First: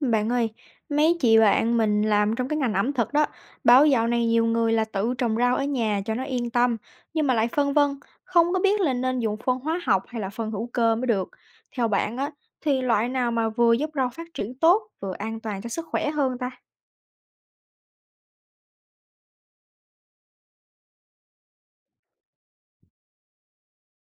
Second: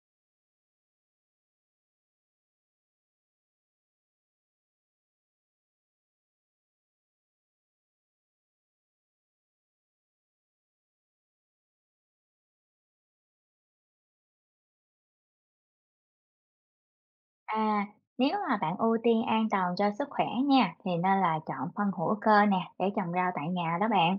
Bạn ơi, mấy chị bạn mình làm trong cái ngành ẩm thực đó, báo dạo này nhiều người là tự trồng rau ở nhà cho nó yên tâm, nhưng mà lại phân vân, không có biết là nên dùng phân hóa học hay là phân hữu cơ mới được. Theo bạn á, thì loại nào mà vừa giúp rau phát triển tốt, vừa an toàn cho sức khỏe hơn ta? À, nếu mà bạn ưu tiên an toàn cho sức khỏe nha, thì nên là chọn phân hữu cơ nè, để trồng rau tại nhà đó bạn.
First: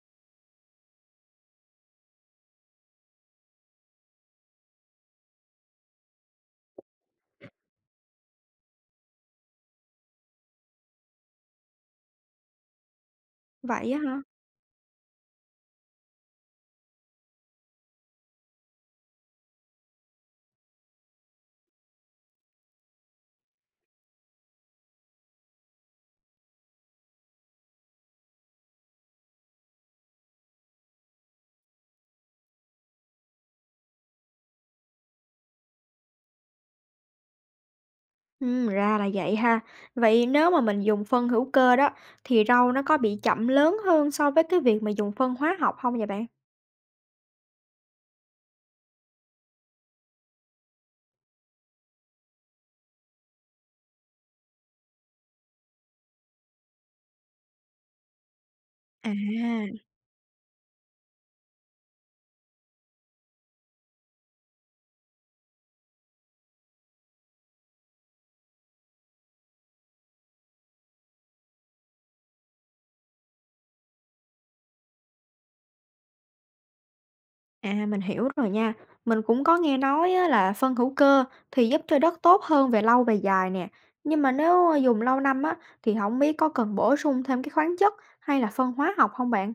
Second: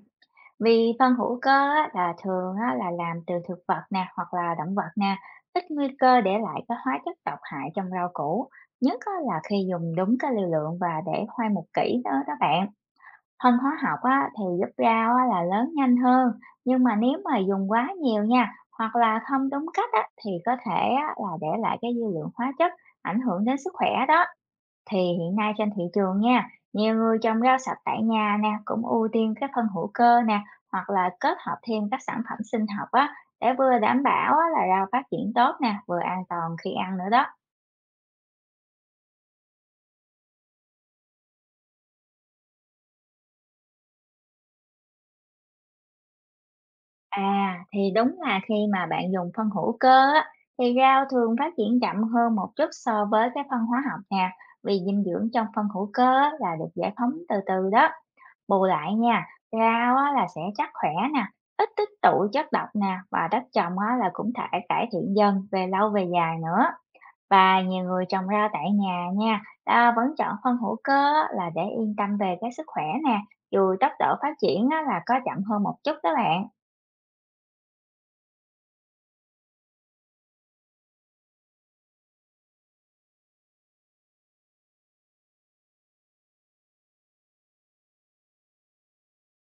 Vì phân hữu cơ á, là thường á, là làm từ thực vật nè, hoặc là động vật nè, ít nguy cơ để lại các hóa chất độc hại trong rau củ, nhất á, là khi dùng đúng cái liều lượng và để hoai một kỹ đó đó bạn. Phân hóa Vậy học á hả? á, thì giúp rau á, là lớn nhanh hơn nhưng mà nếu mà dùng quá nhiều nha hoặc là không đúng cách á, thì có thể á, là để lại cái dư lượng hóa chất ảnh hưởng đến sức khỏe đó. Thì hiện nay trên thị trường nha, nhiều người trồng rau sạch tại nhà nè cũng ưu tiên cái phân hữu cơ nè, hoặc là kết hợp thêm các sản phẩm sinh học á, để vừa đảm bảo á, là rau phát triển tốt nè vừa an toàn khi ăn nữa đó. Ừ, ra là vậy ha. Vậy nếu mà mình dùng phân hữu cơ đó, thì rau nó có bị chậm lớn hơn so với cái việc mà dùng phân hóa học không vậy bạn? À, thì đúng là khi mà bạn dùng phân hữu cơ á, thì rau thường phát triển chậm hơn một chút so với cái phân hóa học nè, vì dinh dưỡng trong phân hữu cơ á, là được giải phóng từ từ đó. Bù lại nha, À. rau á, là sẽ chắc khỏe nè, ít tích tụ chất độc nè và đất trồng á, là cũng thể cải thiện dần về lâu về dài nữa. Và nhiều người trồng rau tại nhà nha, ta vẫn chọn phân hữu cơ á, là để yên tâm về cái sức khỏe nè, dù tốc độ phát triển á, là có chậm hơn một chút đó bạn. À, mình hiểu rồi nha. Mình cũng có nghe nói á, là phân hữu cơ thì giúp cho đất tốt hơn về lâu về dài nè. Nhưng mà nếu dùng lâu năm á, thì không biết có cần bổ sung thêm cái khoáng chất hay là phân hóa học không bạn?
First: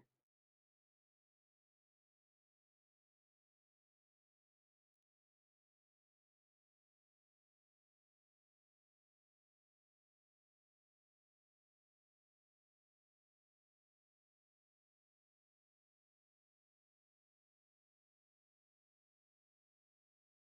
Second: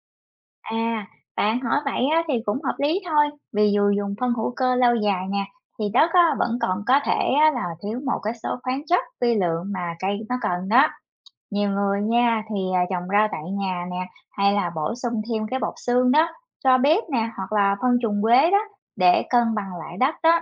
À, bạn hỏi vậy á, thì cũng hợp lý thôi, vì dù dùng phân hữu cơ lâu dài nè, thì đất á, vẫn còn có thể á, là thiếu một cái số khoáng chất vi lượng mà cây nó cần đó. Nhiều người nha thì à, trồng rau tại nhà nè, hay là bổ sung thêm cái bột xương đó, cho bếp nè, hoặc là phân trùng quế đó để cân bằng lại đất đó.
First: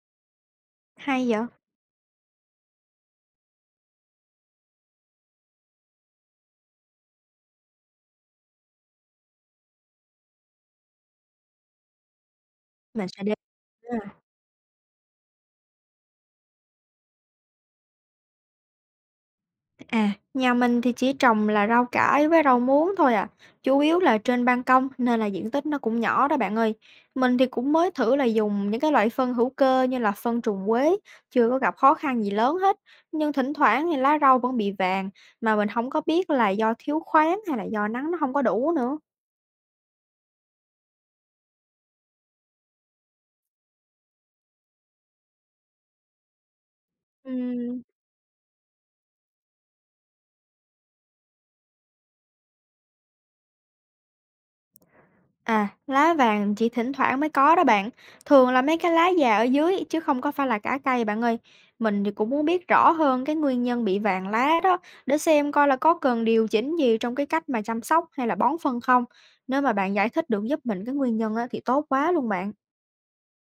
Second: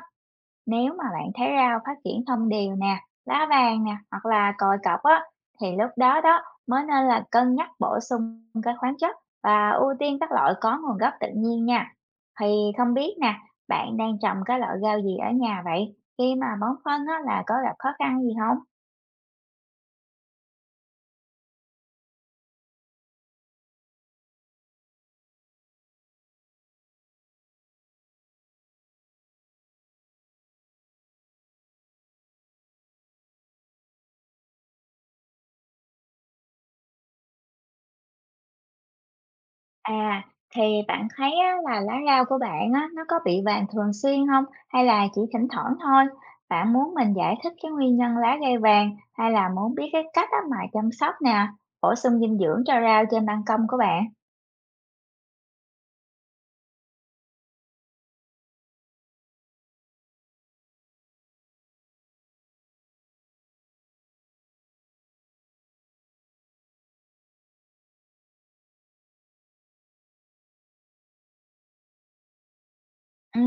Nếu mà Hay bạn vậy? thấy rau phát triển thông đều nè, lá vàng nè hoặc là còi cọc á, thì lúc đó đó mới nên là cân nhắc bổ sung cái khoáng chất và ưu tiên các loại có nguồn gốc tự nhiên nha. Thì không Mình biết sẽ nè, để. bạn đang trồng cái loại rau gì ở nhà vậy? Khi mà bón phân á là có gặp khó khăn gì không? À, nhà mình thì chỉ trồng là rau cải với rau muống thôi à, chủ yếu là trên ban công nên là diện tích nó cũng nhỏ đó bạn ơi. Mình thì cũng mới thử là dùng những cái loại phân hữu cơ như là phân trùng quế, chưa có gặp khó khăn gì lớn hết. Nhưng thỉnh thoảng thì lá rau vẫn bị vàng mà mình không có biết là do thiếu khoáng hay là do nắng nó không có đủ nữa. À, thì bạn thấy á, là lá rau của bạn á, nó có bị vàng thường xuyên không? Hay là chỉ thỉnh thoảng thôi? Bạn muốn mình Ừ. giải thích cái nguyên nhân lá gây vàng, hay là muốn biết cái cách á, mà chăm sóc nè, bổ sung dinh dưỡng cho rau trên ban công của bạn? À, lá vàng chỉ thỉnh thoảng mới có đó bạn. Thường là mấy cái lá già ở dưới chứ không có phải là cả cây bạn ơi. Mình thì cũng muốn biết rõ hơn cái nguyên nhân bị vàng lá đó, để xem coi là có cần điều chỉnh gì trong cái cách mà chăm sóc hay là bón phân không. Nếu mà bạn giải thích được giúp mình cái nguyên nhân á, thì tốt quá luôn bạn. Ừ,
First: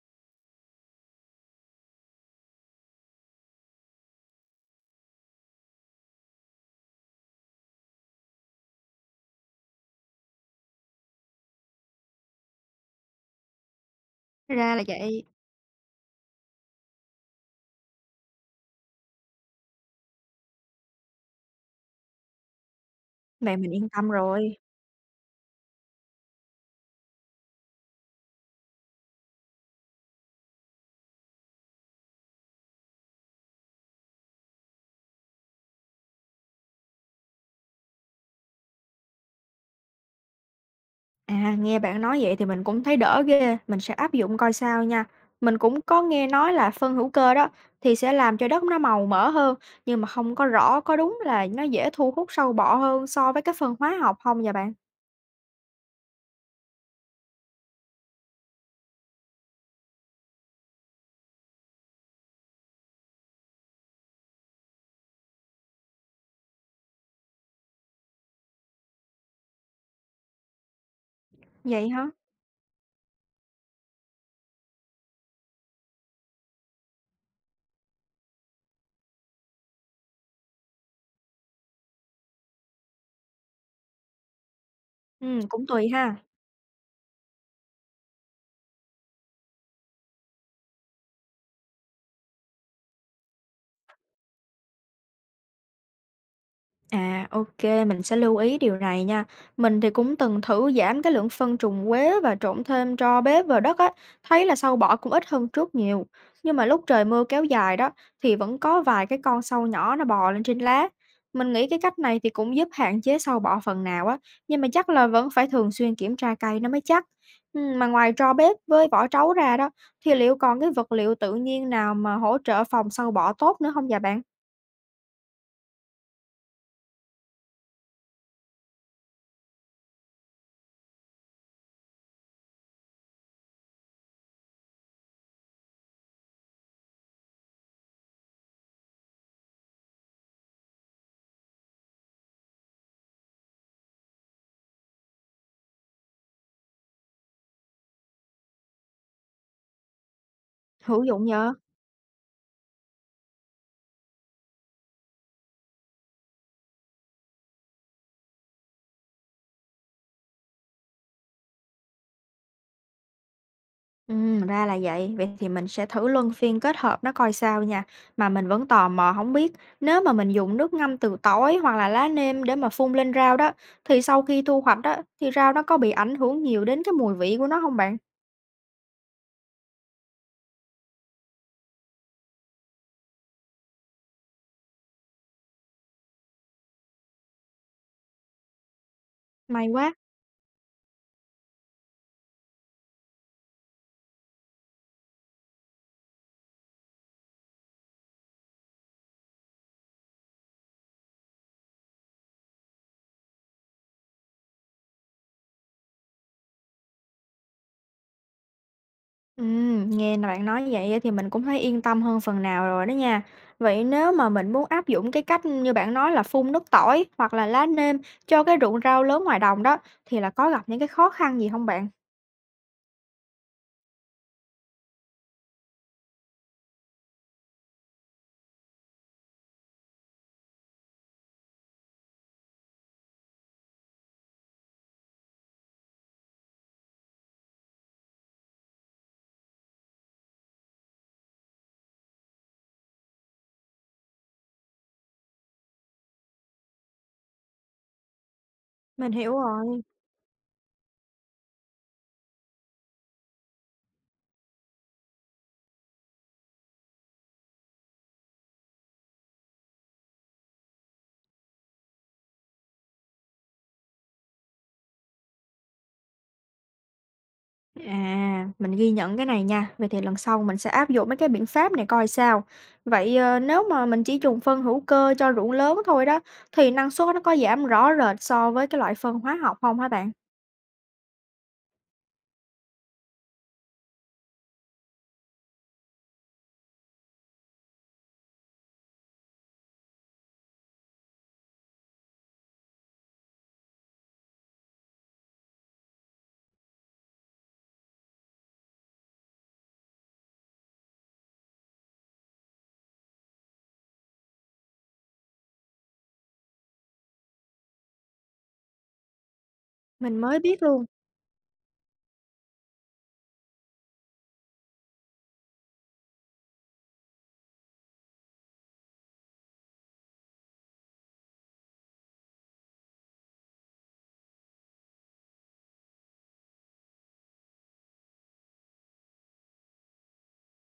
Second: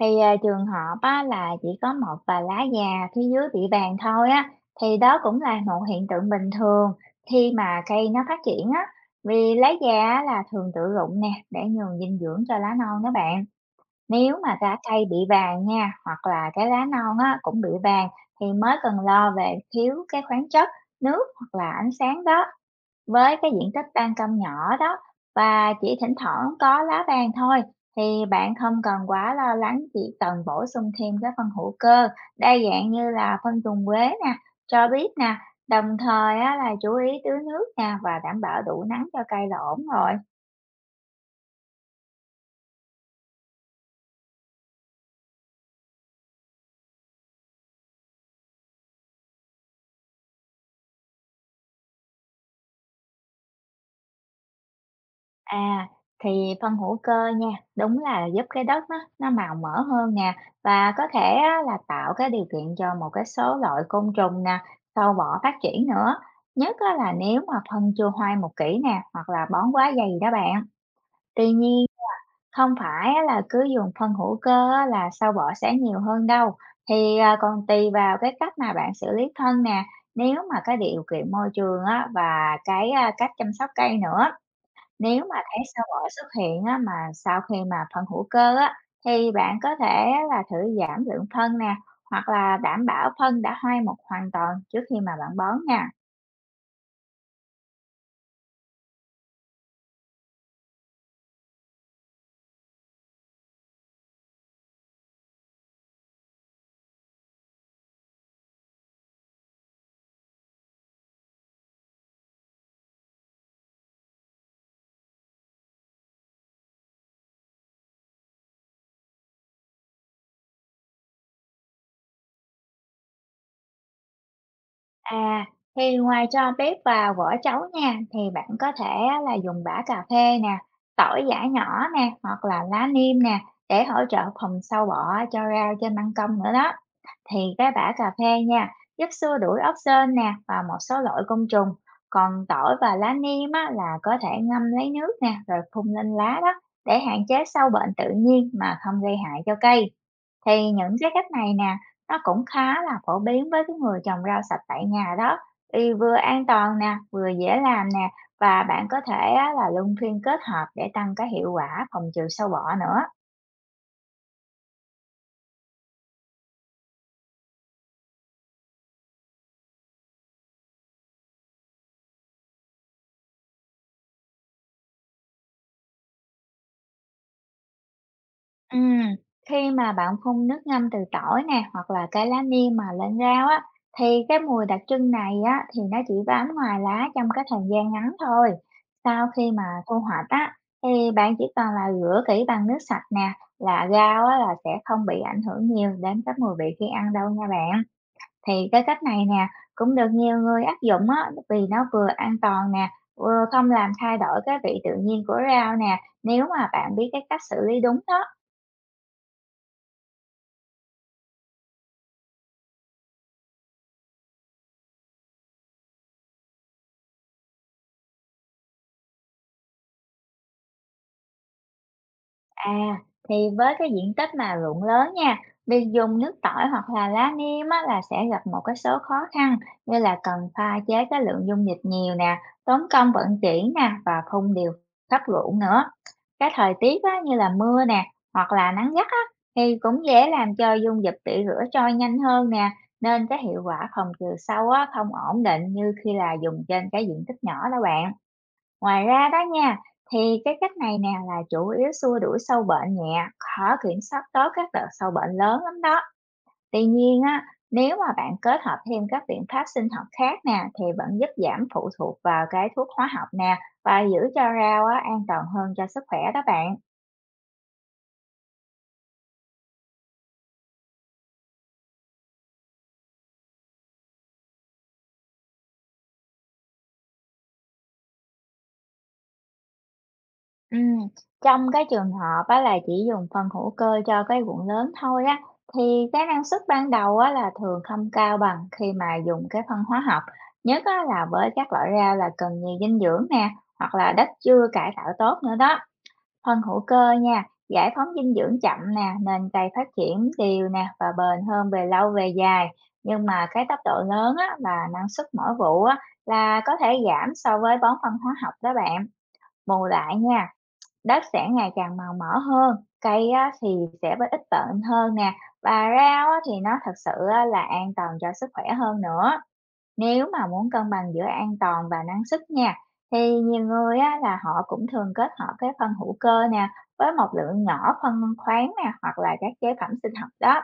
thì, à, trường hợp á, là chỉ có một vài lá già phía dưới bị vàng thôi á, thì đó cũng là một hiện tượng bình thường khi mà cây nó phát triển á, vì lá già á, là thường tự rụng nè, để nhường dinh dưỡng cho lá non đó bạn. Nếu mà lá Ra là cây bị vậy. vàng nha, hoặc là cái lá non á, cũng bị vàng thì mới cần lo về thiếu cái khoáng chất, nước hoặc là ánh sáng đó. Với cái Vậy diện mình yên tích tâm ban công rồi. nhỏ đó và chỉ thỉnh thoảng có lá vàng thôi, thì bạn không cần quá lo lắng, chỉ cần bổ sung thêm cái phân hữu cơ đa dạng như là phân trùng quế nè, cho biết nè, đồng thời á, là chú ý tưới nước nè và đảm bảo đủ nắng cho cây là ổn rồi. À, nghe bạn nói vậy thì mình cũng thấy đỡ ghê, mình sẽ áp dụng coi sao nha. Mình cũng có nghe nói là phân hữu cơ đó thì sẽ làm cho đất nó màu mỡ hơn, nhưng mà không có rõ có đúng là nó dễ thu hút sâu bọ hơn so với cái phân hóa học không vậy bạn? À, thì phân hữu cơ nha, đúng là giúp cái đất nó màu mỡ hơn nè và có thể á, là tạo cái điều kiện cho một cái số loại côn trùng nè, sâu bọ phát triển nữa. Nhất á, là nếu mà phân chưa hoai một kỹ nè hoặc là bón quá dày đó bạn. Tuy nhiên Vậy hả? không phải á, là cứ dùng phân hữu cơ á, là sâu bọ sẽ nhiều hơn đâu. Thì à, còn tùy vào cái cách mà bạn xử lý phân nè. Nếu mà cái điều kiện môi trường á, và cái à, cách chăm sóc cây nữa, nếu mà Ừ, thấy cũng sao tùy Hỏa ha. xuất hiện á, mà sau khi mà phân hữu cơ á, thì bạn có thể á là thử giảm lượng phân nè, hoặc là đảm bảo phân đã hoai mục hoàn toàn trước khi mà bạn bón nha. À, ok, mình sẽ lưu ý điều này nha. Mình thì cũng từng thử giảm cái lượng phân trùng quế và trộn thêm tro bếp vào đất á, thấy là sâu bọ cũng ít hơn trước nhiều. Nhưng mà lúc trời mưa kéo dài đó, thì vẫn có vài cái con sâu nhỏ nó bò lên trên lá. Mình nghĩ cái cách này thì cũng giúp hạn chế sâu bọ phần nào á, nhưng mà chắc là vẫn phải thường xuyên kiểm tra cây nó mới chắc. Ừ. Mà ngoài tro bếp với vỏ trấu ra đó, thì liệu còn cái vật liệu tự nhiên nào mà hỗ trợ phòng sâu bọ tốt nữa không dạ bạn? À, thì ngoài tro bếp và vỏ trấu nha, thì bạn có thể á là dùng bã cà phê nè, tỏi giã nhỏ nè, hoặc là lá niêm nè, để hỗ trợ phòng sâu bọ cho rau trên ban công nữa đó. Thì cái bã cà phê nha giúp xua đuổi ốc sên nè và một số loại côn trùng, còn tỏi và lá niêm á, là có thể ngâm lấy nước nè rồi phun lên lá đó, để hạn chế sâu bệnh tự nhiên mà không gây hại cho cây. Thì những Hữu cái dụng cách nhờ? này nè nó cũng khá là phổ biến với cái người trồng rau sạch tại nhà đó, vì vừa an toàn nè vừa dễ làm nè, và bạn có thể á, là luân phiên kết hợp để tăng cái hiệu quả phòng trừ sâu bọ nữa. Ừ, ra là vậy. Vậy thì mình sẽ thử luân phiên kết hợp nó coi sao nha. Mà mình vẫn tò mò không biết, nếu mà mình dùng nước ngâm từ tỏi hoặc là lá nêm để mà phun lên rau đó, thì sau khi thu hoạch đó thì rau nó có bị ảnh hưởng nhiều đến cái mùi vị của nó không bạn? Ừm, khi mà bạn phun nước ngâm từ tỏi nè hoặc là cái lá niêm mà lên rau á, thì cái mùi đặc trưng này á thì nó chỉ bám ngoài lá trong cái thời gian ngắn thôi. Sau khi mà May quá. thu hoạch á, thì bạn chỉ cần là rửa kỹ bằng nước sạch nè, là rau á là sẽ không bị ảnh hưởng nhiều đến cái mùi vị khi ăn đâu nha bạn. Thì cái cách này nè cũng được nhiều người áp dụng á, vì nó vừa an toàn nè vừa không làm thay đổi cái vị tự nhiên của rau nè, nếu mà bạn biết cái cách xử lý đúng đó. Nghe là bạn nói vậy thì mình cũng thấy yên tâm hơn phần nào rồi đó nha. Vậy nếu mà mình muốn áp dụng cái cách như bạn nói là phun nước tỏi hoặc là lá nêm cho cái ruộng rau lớn ngoài đồng đó, thì là có gặp những cái khó khăn gì không bạn? À, thì với cái diện tích mà ruộng lớn nha, việc dùng nước tỏi hoặc là lá niêm á, là sẽ gặp một cái số khó khăn, như là cần pha chế cái lượng dung dịch nhiều nè, tốn công vận chuyển nè và phun điều khắp ruộng nữa. Cái thời tiết á, như là mưa nè hoặc là nắng gắt á, thì cũng dễ làm cho dung dịch tẩy rửa trôi nhanh hơn nè, nên cái hiệu quả phòng trừ sâu á, không ổn định như khi là dùng trên cái diện tích nhỏ đó bạn. Ngoài Mình ra hiểu đó nha, rồi. thì cái cách này nè là chủ yếu xua đuổi sâu bệnh nhẹ, khó kiểm soát tốt các đợt sâu bệnh lớn lắm đó. Tuy nhiên á, nếu mà bạn kết hợp thêm các biện pháp sinh học khác nè, thì vẫn giúp giảm phụ thuộc vào cái thuốc hóa học nè và giữ cho rau á, an toàn hơn cho sức khỏe đó bạn. À, mình ghi nhận cái này nha. Vậy thì lần sau mình sẽ áp dụng mấy cái biện pháp này coi sao. Vậy ờ, nếu mà mình chỉ dùng phân hữu cơ cho ruộng lớn thôi đó, thì năng suất nó có giảm rõ rệt so với cái loại phân hóa học không hả bạn? Ừm, trong cái trường hợp á là chỉ dùng phân hữu cơ cho cái ruộng lớn thôi á, thì cái năng suất ban đầu á là thường không cao bằng khi mà dùng cái phân hóa học, nhất á là với các loại rau là cần nhiều dinh dưỡng nè, hoặc là đất chưa cải tạo tốt nữa đó. Phân hữu cơ nha, giải phóng dinh dưỡng chậm nè, nên cây phát triển đều nè và bền hơn về lâu về dài. Nhưng mà cái tốc độ lớn á và năng suất mỗi vụ á là có thể giảm so với bón phân hóa học đó bạn. Bù lại Mình mới nha, biết luôn. đất sẽ ngày càng màu mỡ hơn, cây á thì sẽ ít bệnh hơn nè, và rau á thì nó thật sự á là an toàn cho sức khỏe hơn nữa. Nếu mà muốn cân bằng giữa an toàn và năng suất nha, thì nhiều người á là họ cũng thường kết hợp cái phân hữu cơ nè, với một lượng nhỏ phân khoáng nè, hoặc là các chế phẩm sinh học đó.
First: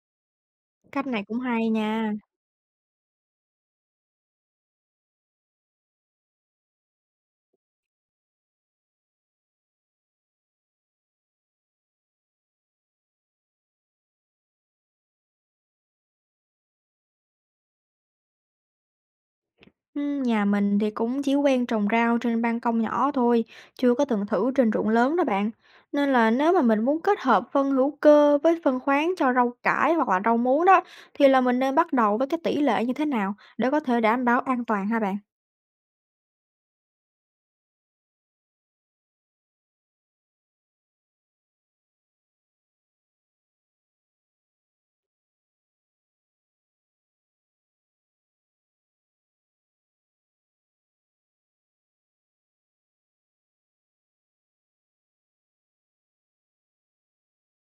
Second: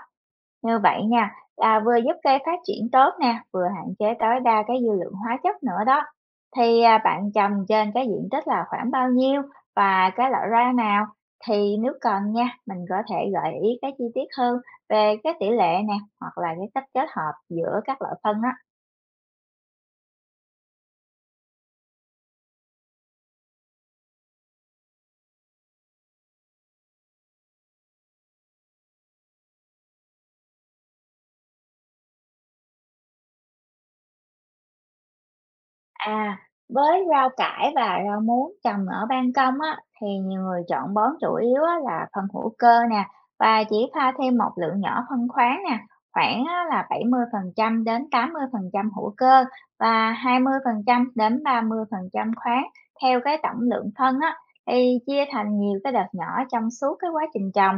Như vậy Cách này nha, cũng hay là vừa nha. giúp cây phát triển tốt nè, vừa hạn chế tối đa cái dư lượng hóa chất nữa đó. Thì à, bạn trồng trên cái diện tích là khoảng bao nhiêu và cái loại rau nào, thì nếu cần nha, mình có thể gợi ý cái chi tiết hơn về cái tỷ lệ nè hoặc là cái cách kết hợp giữa các loại phân đó. Nhà mình thì cũng chỉ quen trồng rau trên ban công nhỏ thôi, chưa có từng thử trên ruộng lớn đó bạn. Nên là nếu mà mình muốn kết hợp phân hữu cơ với phân khoáng cho rau cải hoặc là rau muống đó, thì là mình nên bắt đầu với cái tỷ lệ như thế nào để có thể đảm bảo an toàn ha bạn? À, với rau cải và rau muống trồng ở ban công á, thì nhiều người chọn bón chủ yếu á, là phân hữu cơ nè và chỉ pha thêm một lượng nhỏ phân khoáng nè, khoảng á, là 70% đến 80% hữu cơ và 20% đến 30% khoáng theo cái tổng lượng phân á, thì chia thành nhiều cái đợt nhỏ trong suốt cái quá trình trồng.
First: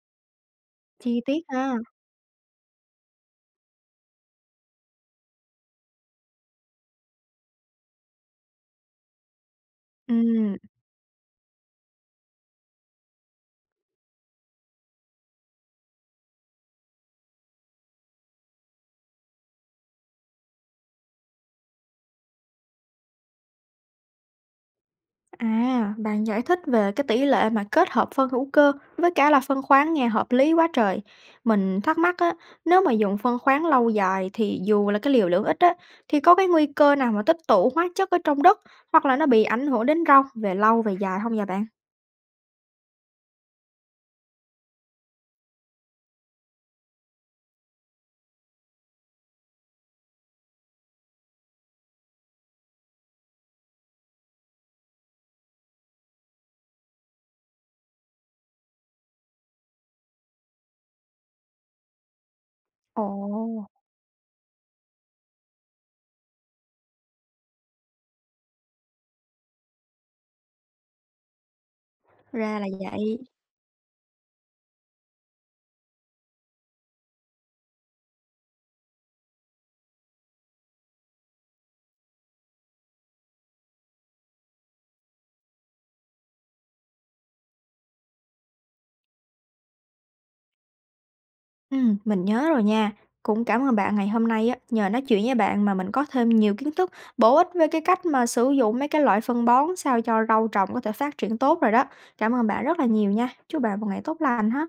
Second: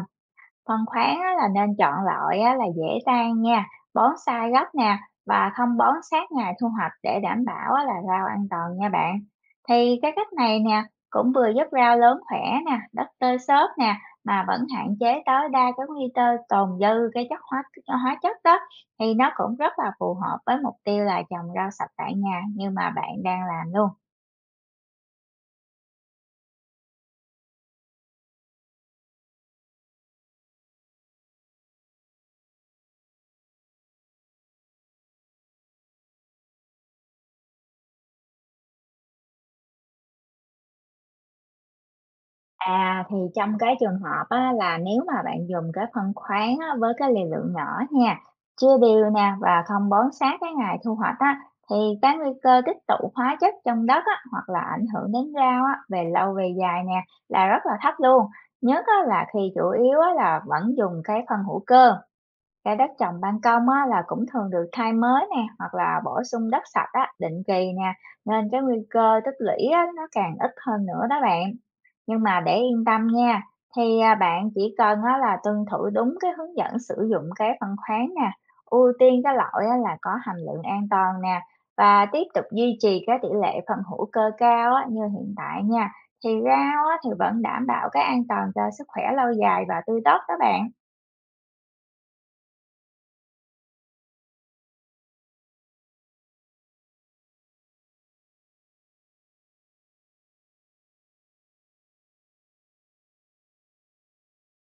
Phân Chi khoáng á, tiết là ha. nên chọn loại á, là dễ tan nha, bonsai gốc nè và không bón sát ngày thu hoạch để đảm bảo á, là rau an toàn nha bạn. Thì cái cách Ừm. này nè cũng vừa giúp rau lớn khỏe nè, đất tơi xốp nè, mà vẫn hạn chế tối đa cái nguy cơ tồn dư cái chất hóa hóa chất đó, thì nó cũng rất là phù hợp với mục tiêu là trồng rau sạch tại nhà như mà bạn đang làm luôn. À, bạn giải thích về cái tỷ lệ mà kết hợp phân hữu cơ với cả là phân khoáng nghe hợp lý quá trời. Mình thắc mắc á, nếu mà dùng phân khoáng lâu dài thì dù là cái liều lượng ít á, thì có cái nguy cơ nào mà tích tụ hóa chất ở trong đất hoặc là nó bị ảnh hưởng đến rau về lâu về dài không vậy bạn? À, thì trong cái trường hợp á, là nếu mà bạn dùng cái phân khoáng á, với cái liều lượng nhỏ nha, chia đều nè và không bón sát cái ngày thu hoạch á, thì cái nguy cơ tích tụ hóa chất trong đất á, hoặc là ảnh hưởng đến rau á, về lâu về dài nè là rất là thấp luôn. Nhất á, là khi chủ yếu á, là vẫn dùng cái phân hữu cơ. Cái đất Ồ, trồng ban công á, là cũng thường được thay mới nè hoặc là bổ sung đất sạch á, định kỳ nè, nên cái nguy cơ tích lũy á, nó càng ít hơn nữa đó bạn. Nhưng mà để ra là yên tâm vậy. nha, thì à, bạn chỉ cần á, là tuân thủ đúng cái hướng dẫn sử dụng cái phân khoáng nè, ưu tiên cái loại á, là có hàm lượng an toàn nè, và tiếp tục duy trì cái tỷ lệ phân hữu cơ cao á, như hiện tại nha, thì rau á, thì vẫn đảm bảo cái an toàn cho sức khỏe lâu dài và tươi tốt đó bạn. Mình nhớ rồi nha. Cũng cảm ơn bạn ngày hôm nay á, nhờ nói chuyện với bạn mà mình có thêm nhiều kiến thức bổ ích về cái cách mà sử dụng mấy cái loại phân bón sao cho rau trồng có thể phát triển tốt rồi đó. Cảm ơn bạn rất là nhiều nha. Chúc bạn một ngày tốt lành ha.